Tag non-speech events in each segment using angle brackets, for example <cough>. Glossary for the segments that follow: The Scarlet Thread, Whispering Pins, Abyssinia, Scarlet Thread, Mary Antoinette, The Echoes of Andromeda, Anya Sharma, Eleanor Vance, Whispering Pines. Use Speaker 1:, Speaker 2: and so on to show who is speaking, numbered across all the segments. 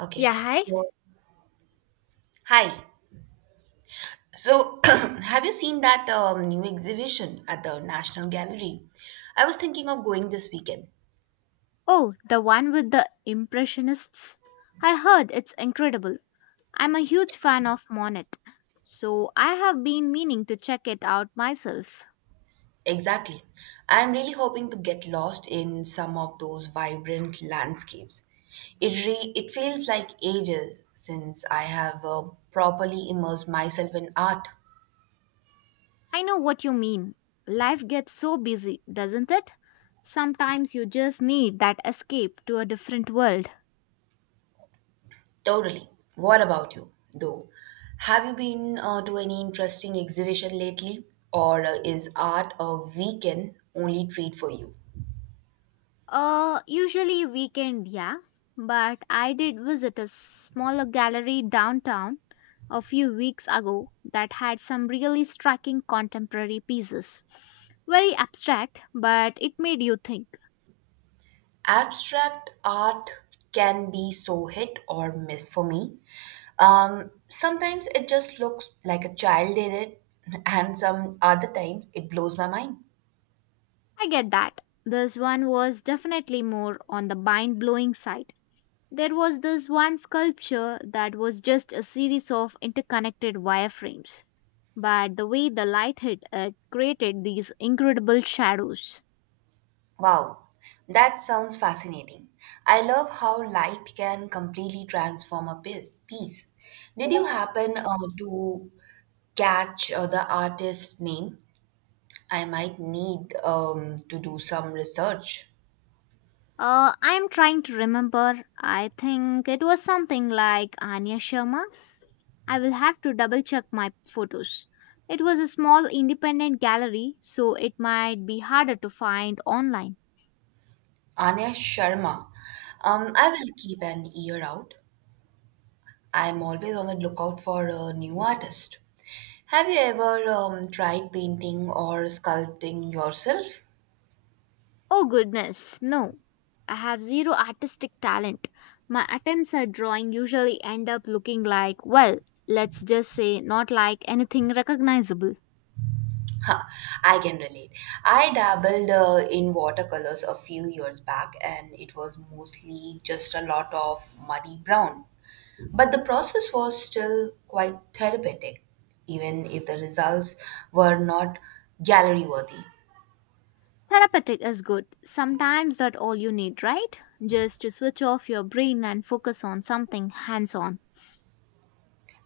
Speaker 1: Okay.
Speaker 2: Yeah, hi.
Speaker 1: So, hi. So, <clears throat> have you seen that new exhibition at the National Gallery? I was thinking of going this weekend.
Speaker 2: Oh, the one with the Impressionists. I heard it's incredible. I'm a huge fan of Monet, so I have been meaning to check it out myself.
Speaker 1: Exactly. I'm really hoping to get lost in some of those vibrant landscapes. It feels like ages since I have properly immersed myself in art.
Speaker 2: I know what you mean. Life gets so busy, doesn't it? Sometimes you just need that escape to a different world.
Speaker 1: Totally. What about you, though? Have you been to any interesting exhibition lately? Or is art a weekend only treat for you?
Speaker 2: Usually weekend, yeah. But I did visit a smaller gallery downtown a few weeks ago that had some really striking contemporary pieces. Very abstract, but it made you think.
Speaker 1: Abstract art can be so hit or miss for me. Sometimes it just looks like a child did it, <laughs> and some other times it blows my mind.
Speaker 2: I get that. This one was definitely more on the mind blowing side. There was this one sculpture that was just a series of interconnected wireframes, but the way the light hit it created these incredible shadows.
Speaker 1: Wow, that sounds fascinating. I love how light can completely transform a piece. Did you happen to catch the artist's name? I might need to do some research.
Speaker 2: I'm trying to remember. I think it was something like Anya Sharma. I will have to double check my photos. It was a small independent gallery, so it might be harder to find online.
Speaker 1: Anya Sharma. I will keep an ear out. I'm always on the lookout for a new artist. Have you ever tried painting or sculpting yourself?
Speaker 2: Oh goodness, no. I have zero artistic talent. My attempts at drawing usually end up looking like, well, let's just say, not like anything recognizable.
Speaker 1: Huh, I can relate. I dabbled in watercolors a few years back and it was mostly just a lot of muddy brown. But the process was still quite therapeutic, even if the results were not gallery worthy.
Speaker 2: Therapeutic is good. Sometimes that all you need, right? Just to switch off your brain and focus on something hands on.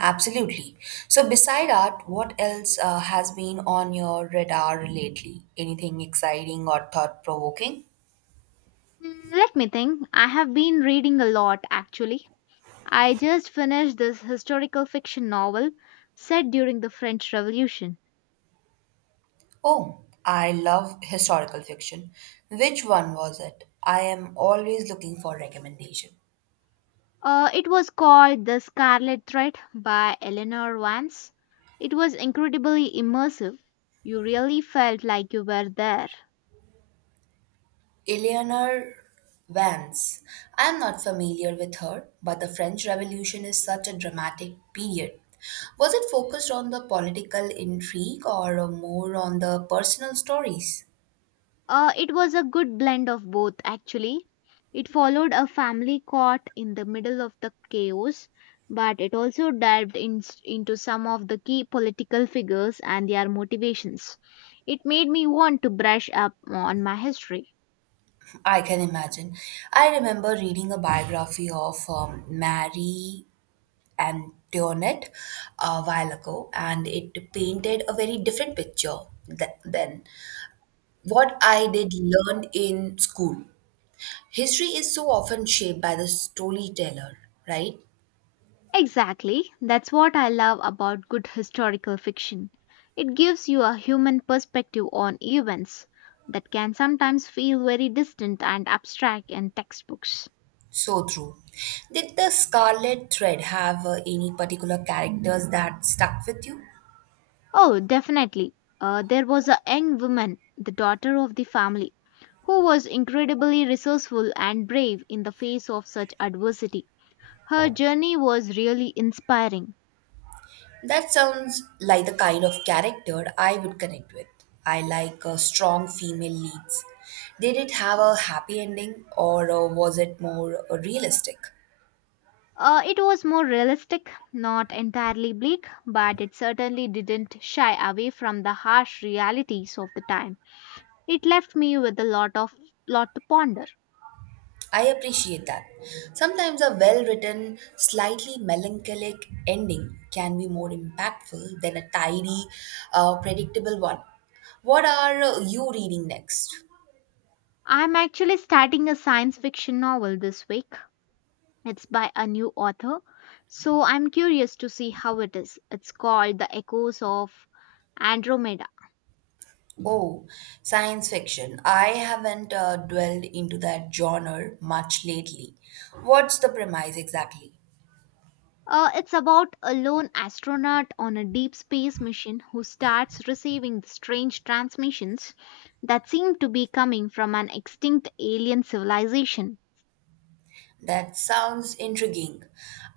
Speaker 1: Absolutely. So, beside art, what else has been on your radar lately? Anything exciting or thought provoking?
Speaker 2: Let me think. I have been reading a lot actually. I just finished this historical fiction novel set during the French Revolution.
Speaker 1: Oh, I love historical fiction. Which one was it? I am always looking for recommendation.
Speaker 2: It was called The Scarlet Thread by Eleanor Vance. It was incredibly immersive. You really felt like you were there.
Speaker 1: Eleanor Vance. I am not familiar with her, but the French Revolution is such a dramatic period. Was it focused on the political intrigue or more on the personal stories?
Speaker 2: It was a good blend of both, actually. It followed a family caught in the middle of the chaos, but it also dived into some of the key political figures and their motivations. It made me want to brush up on my history.
Speaker 1: I can imagine. I remember reading a biography of Mary Antoinette a while ago, and it painted a very different picture than what I did learn in school. History is so often shaped by the storyteller, right?
Speaker 2: Exactly, that's what I love about good historical fiction. It gives you a human perspective on events that can sometimes feel very distant and abstract in textbooks.
Speaker 1: So true. Did the Scarlet Thread have any particular characters that stuck with you?
Speaker 2: Oh, definitely. There was a young woman, the daughter of the family, who was incredibly resourceful and brave in the face of such adversity. Her journey was really inspiring.
Speaker 1: That sounds like the kind of character I would connect with. I like strong female leads. Did it have a happy ending or was it more realistic?
Speaker 2: It was more realistic, not entirely bleak, but it certainly didn't shy away from the harsh realities of the time. It left me with a lot to ponder.
Speaker 1: I appreciate that. Sometimes a well written, slightly melancholic ending can be more impactful than a tidy, predictable one. What are you reading next?
Speaker 2: I'm actually starting a science fiction novel this week. It's by a new author, so I'm curious to see how it is. It's called The Echoes of Andromeda.
Speaker 1: Oh, science fiction. I haven't dwelled into that genre much lately. What's the premise exactly?
Speaker 2: It's about a lone astronaut on a deep space mission who starts receiving the strange transmissions that seem to be coming from an extinct alien civilization.
Speaker 1: That sounds intriguing.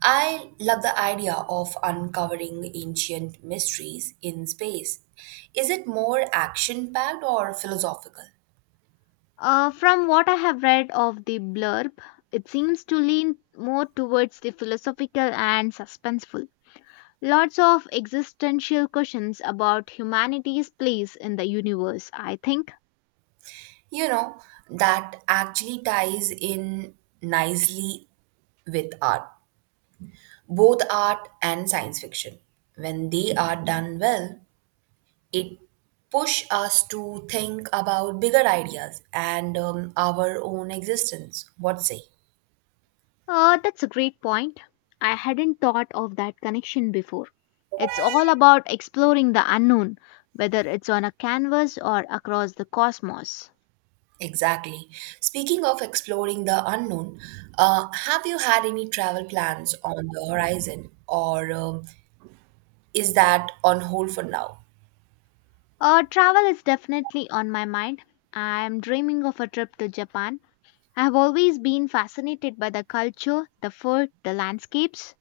Speaker 1: I love the idea of uncovering ancient mysteries in space. Is it more action packed or philosophical?
Speaker 2: From what I have read of the blurb, it seems to lean more towards the philosophical and suspenseful. Lots of existential questions about humanity's place in the universe, I think.
Speaker 1: You know, that actually ties in nicely with art, both art and science fiction. When they are done well, it push us to think about bigger ideas and our own existence. What say?
Speaker 2: That's a great point. I hadn't thought of that connection before. It's all about exploring the unknown, whether it's on a canvas or across the cosmos.
Speaker 1: Exactly. Speaking of exploring the unknown, have you had any travel plans on the horizon, or is that on hold for now?
Speaker 2: Travel is definitely on my mind. I'm dreaming of a trip to Japan. I've always been fascinated by the culture, the food, the landscapes.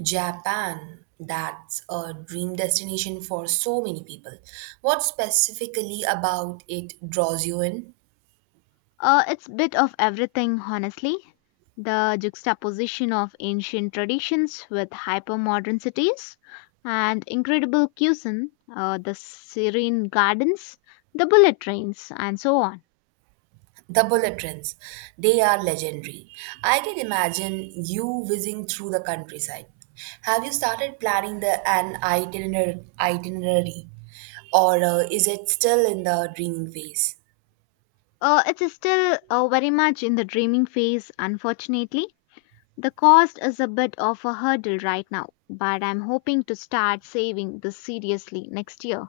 Speaker 1: Japan, that's a dream destination for so many people. What specifically about it draws you in?
Speaker 2: It's bit of everything, honestly. The juxtaposition of ancient traditions with hypermodern cities and incredible cuisine, the serene gardens, the bullet trains, and so on.
Speaker 1: The bullet trains, they are legendary. I can imagine you whizzing through the countryside. Have you started planning the itinerary, or is it still in the dreaming phase?
Speaker 2: It's still very much in the dreaming phase, unfortunately. The cost is a bit of a hurdle right now, but I'm hoping to start saving this seriously next year.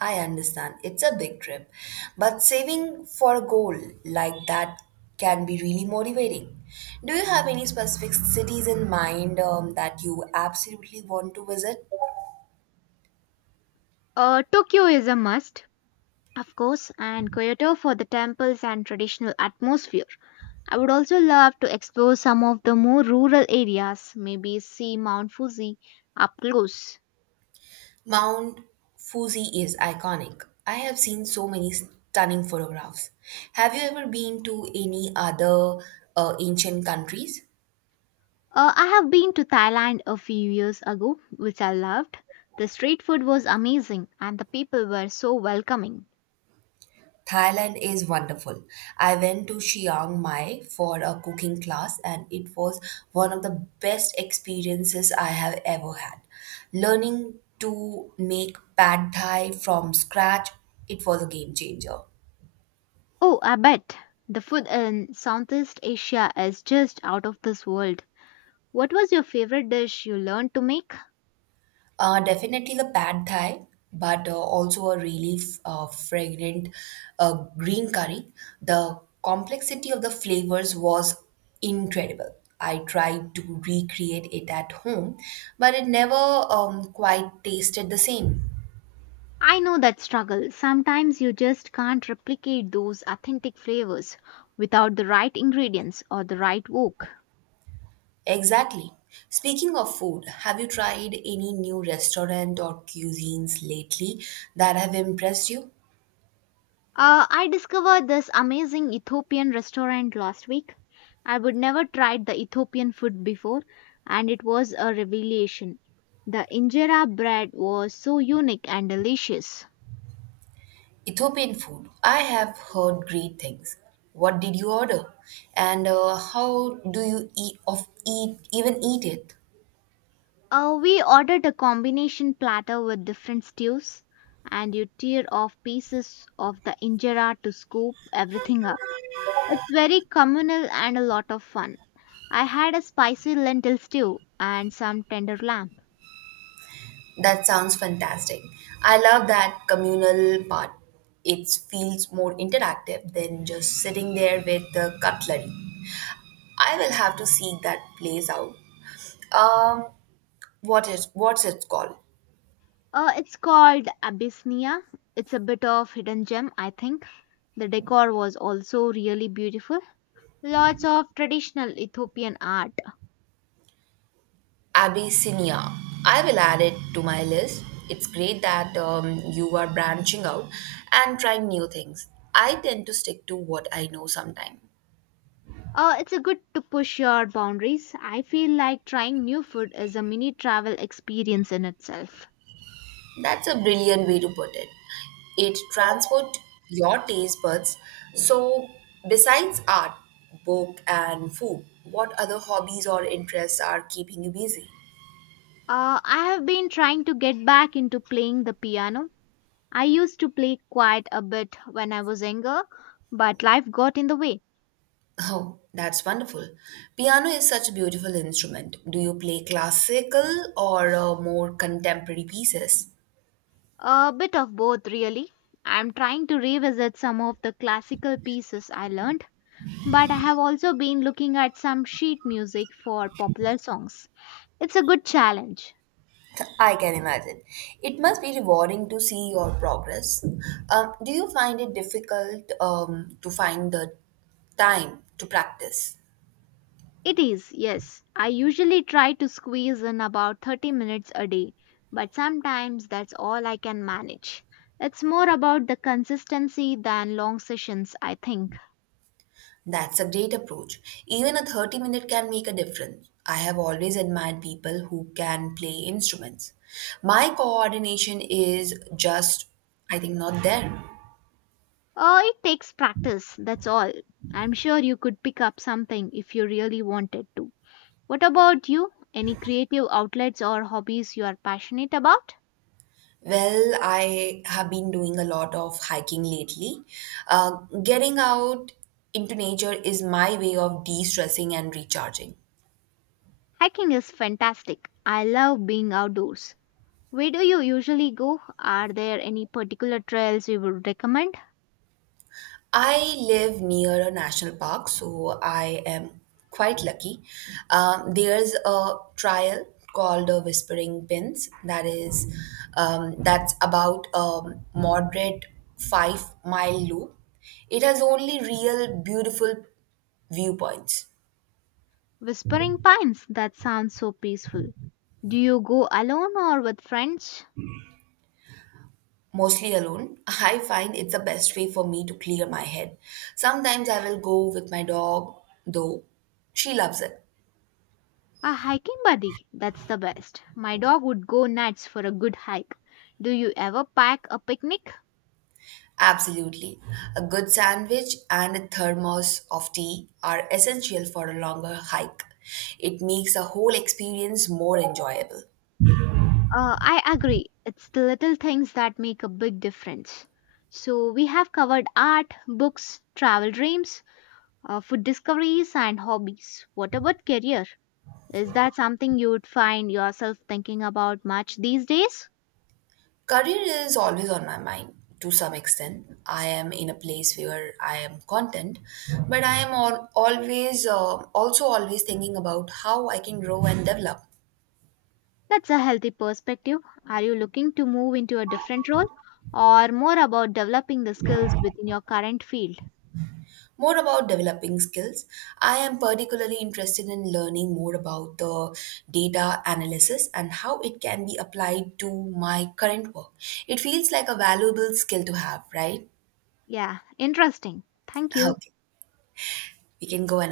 Speaker 1: I understand it's a big trip, but saving for a goal like that can be really motivating. Do you have any specific cities in mind that you absolutely want to visit?
Speaker 2: Tokyo is a must, of course, and Kyoto for the temples and traditional atmosphere. I would also love to explore some of the more rural areas, maybe see Mount Fuji up close.
Speaker 1: Mount Fuji is iconic. I have seen so many stunning photographs. Have you ever been to any other ancient countries?
Speaker 2: I have been to Thailand a few years ago, which I loved. The street food was amazing and the people were so welcoming.
Speaker 1: Thailand is wonderful. I went to Chiang Mai for a cooking class and it was one of the best experiences I have ever had. Learning to make pad thai from scratch, it was a game changer.
Speaker 2: Oh, I bet the food in Southeast Asia is just out of this world. What was your favorite dish you learned to make?
Speaker 1: Definitely the pad thai, but also a really fragrant green curry. The complexity of the flavors was incredible. I tried to recreate it at home, but it never quite tasted the same.
Speaker 2: I know that struggle. Sometimes you just can't replicate those authentic flavors without the right ingredients or the right wok.
Speaker 1: Exactly. Speaking of food, have you tried any new restaurant or cuisines lately that have impressed you?
Speaker 2: I discovered this amazing Ethiopian restaurant last week. I would never tried the Ethiopian food before, and it was a revelation. The injera bread was so unique and delicious.
Speaker 1: Ethiopian food. I have heard great things. What did you order? And how do you eat of eat even eat it?
Speaker 2: We ordered a combination platter with different stews, and you tear off pieces of the injera to scoop everything up. It's very communal and a lot of fun. I had a spicy lentil stew and some tender lamb.
Speaker 1: That sounds fantastic. I love that communal part. It feels more interactive than just sitting there with the cutlery. I will have to seek that place out. Um, what's it called?
Speaker 2: It's called Abyssinia. It's a bit of hidden gem, I think. The decor was also really beautiful. Lots of traditional Ethiopian art.
Speaker 1: Abyssinia. I will add it to my list. It's great that you are branching out and trying new things. I tend to stick to what I know sometimes.
Speaker 2: It's a good to push your boundaries. I feel like trying new food is a mini travel experience in itself.
Speaker 1: That's a brilliant way to put it. It transports your taste buds. So, besides art, book, and food, what other hobbies or interests are keeping you busy?
Speaker 2: I have been trying to get back into playing the piano. I used to play quite a bit when I was younger, but life got in the way.
Speaker 1: Oh, that's wonderful. Piano is such a beautiful instrument. Do you play classical or more contemporary pieces?
Speaker 2: A bit of both, really. I'm trying to revisit some of the classical pieces I learned, but I have also been looking at some sheet music for popular songs. It's a good challenge.
Speaker 1: I can imagine. It must be rewarding to see your progress. Do you find it difficult to find the time to practice?
Speaker 2: It is, yes. I usually try to squeeze in about 30 minutes a day, but sometimes that's all I can manage. It's more about the consistency than long sessions, I think.
Speaker 1: That's a great approach. Even a 30-minute can make a difference. I have always admired people who can play instruments. My coordination is just, I think, not there.
Speaker 2: It takes practice, that's all. I'm sure you could pick up something if you really wanted to. What about you? Any creative outlets or hobbies you are passionate about?
Speaker 1: Well, I have been doing a lot of hiking lately. Uh, Getting out into nature is my way of de-stressing and recharging.
Speaker 2: Hiking is fantastic. I love being outdoors. Where do you usually go? Are there any particular trails you would recommend?
Speaker 1: I live near a national park, so I am quite lucky. There's a trial called the Whispering Pins that's about a moderate 5 mile loop. It has only real beautiful viewpoints.
Speaker 2: Whispering Pines, that sounds so peaceful. Do you go alone or with friends?
Speaker 1: Mostly alone, I find it's the best way for me to clear my head. Sometimes I will go with my dog, though. She loves it.
Speaker 2: A hiking buddy, that's the best. My dog would go nuts for a good hike. Do you ever pack a picnic?
Speaker 1: Absolutely. A good sandwich and a thermos of tea are essential for a longer hike. It makes the whole experience more enjoyable.
Speaker 2: I agree. It's the little things that make a big difference. So, we have covered art, books, travel dreams, food discoveries, and hobbies. What about career? Is that something you would find yourself thinking about much these days?
Speaker 1: Career is always on my mind to some extent. I am in a place where I am content, but I am always thinking about how I can grow and develop.
Speaker 2: That's a healthy perspective. Are you looking to move into a different role or more about developing the skills within your current field?
Speaker 1: More about developing skills. I am particularly interested in learning more about the data analysis and how it can be applied to my current work. It feels like a valuable skill to have, right?
Speaker 2: Yeah, interesting. Thank you.
Speaker 1: Okay, we can go and.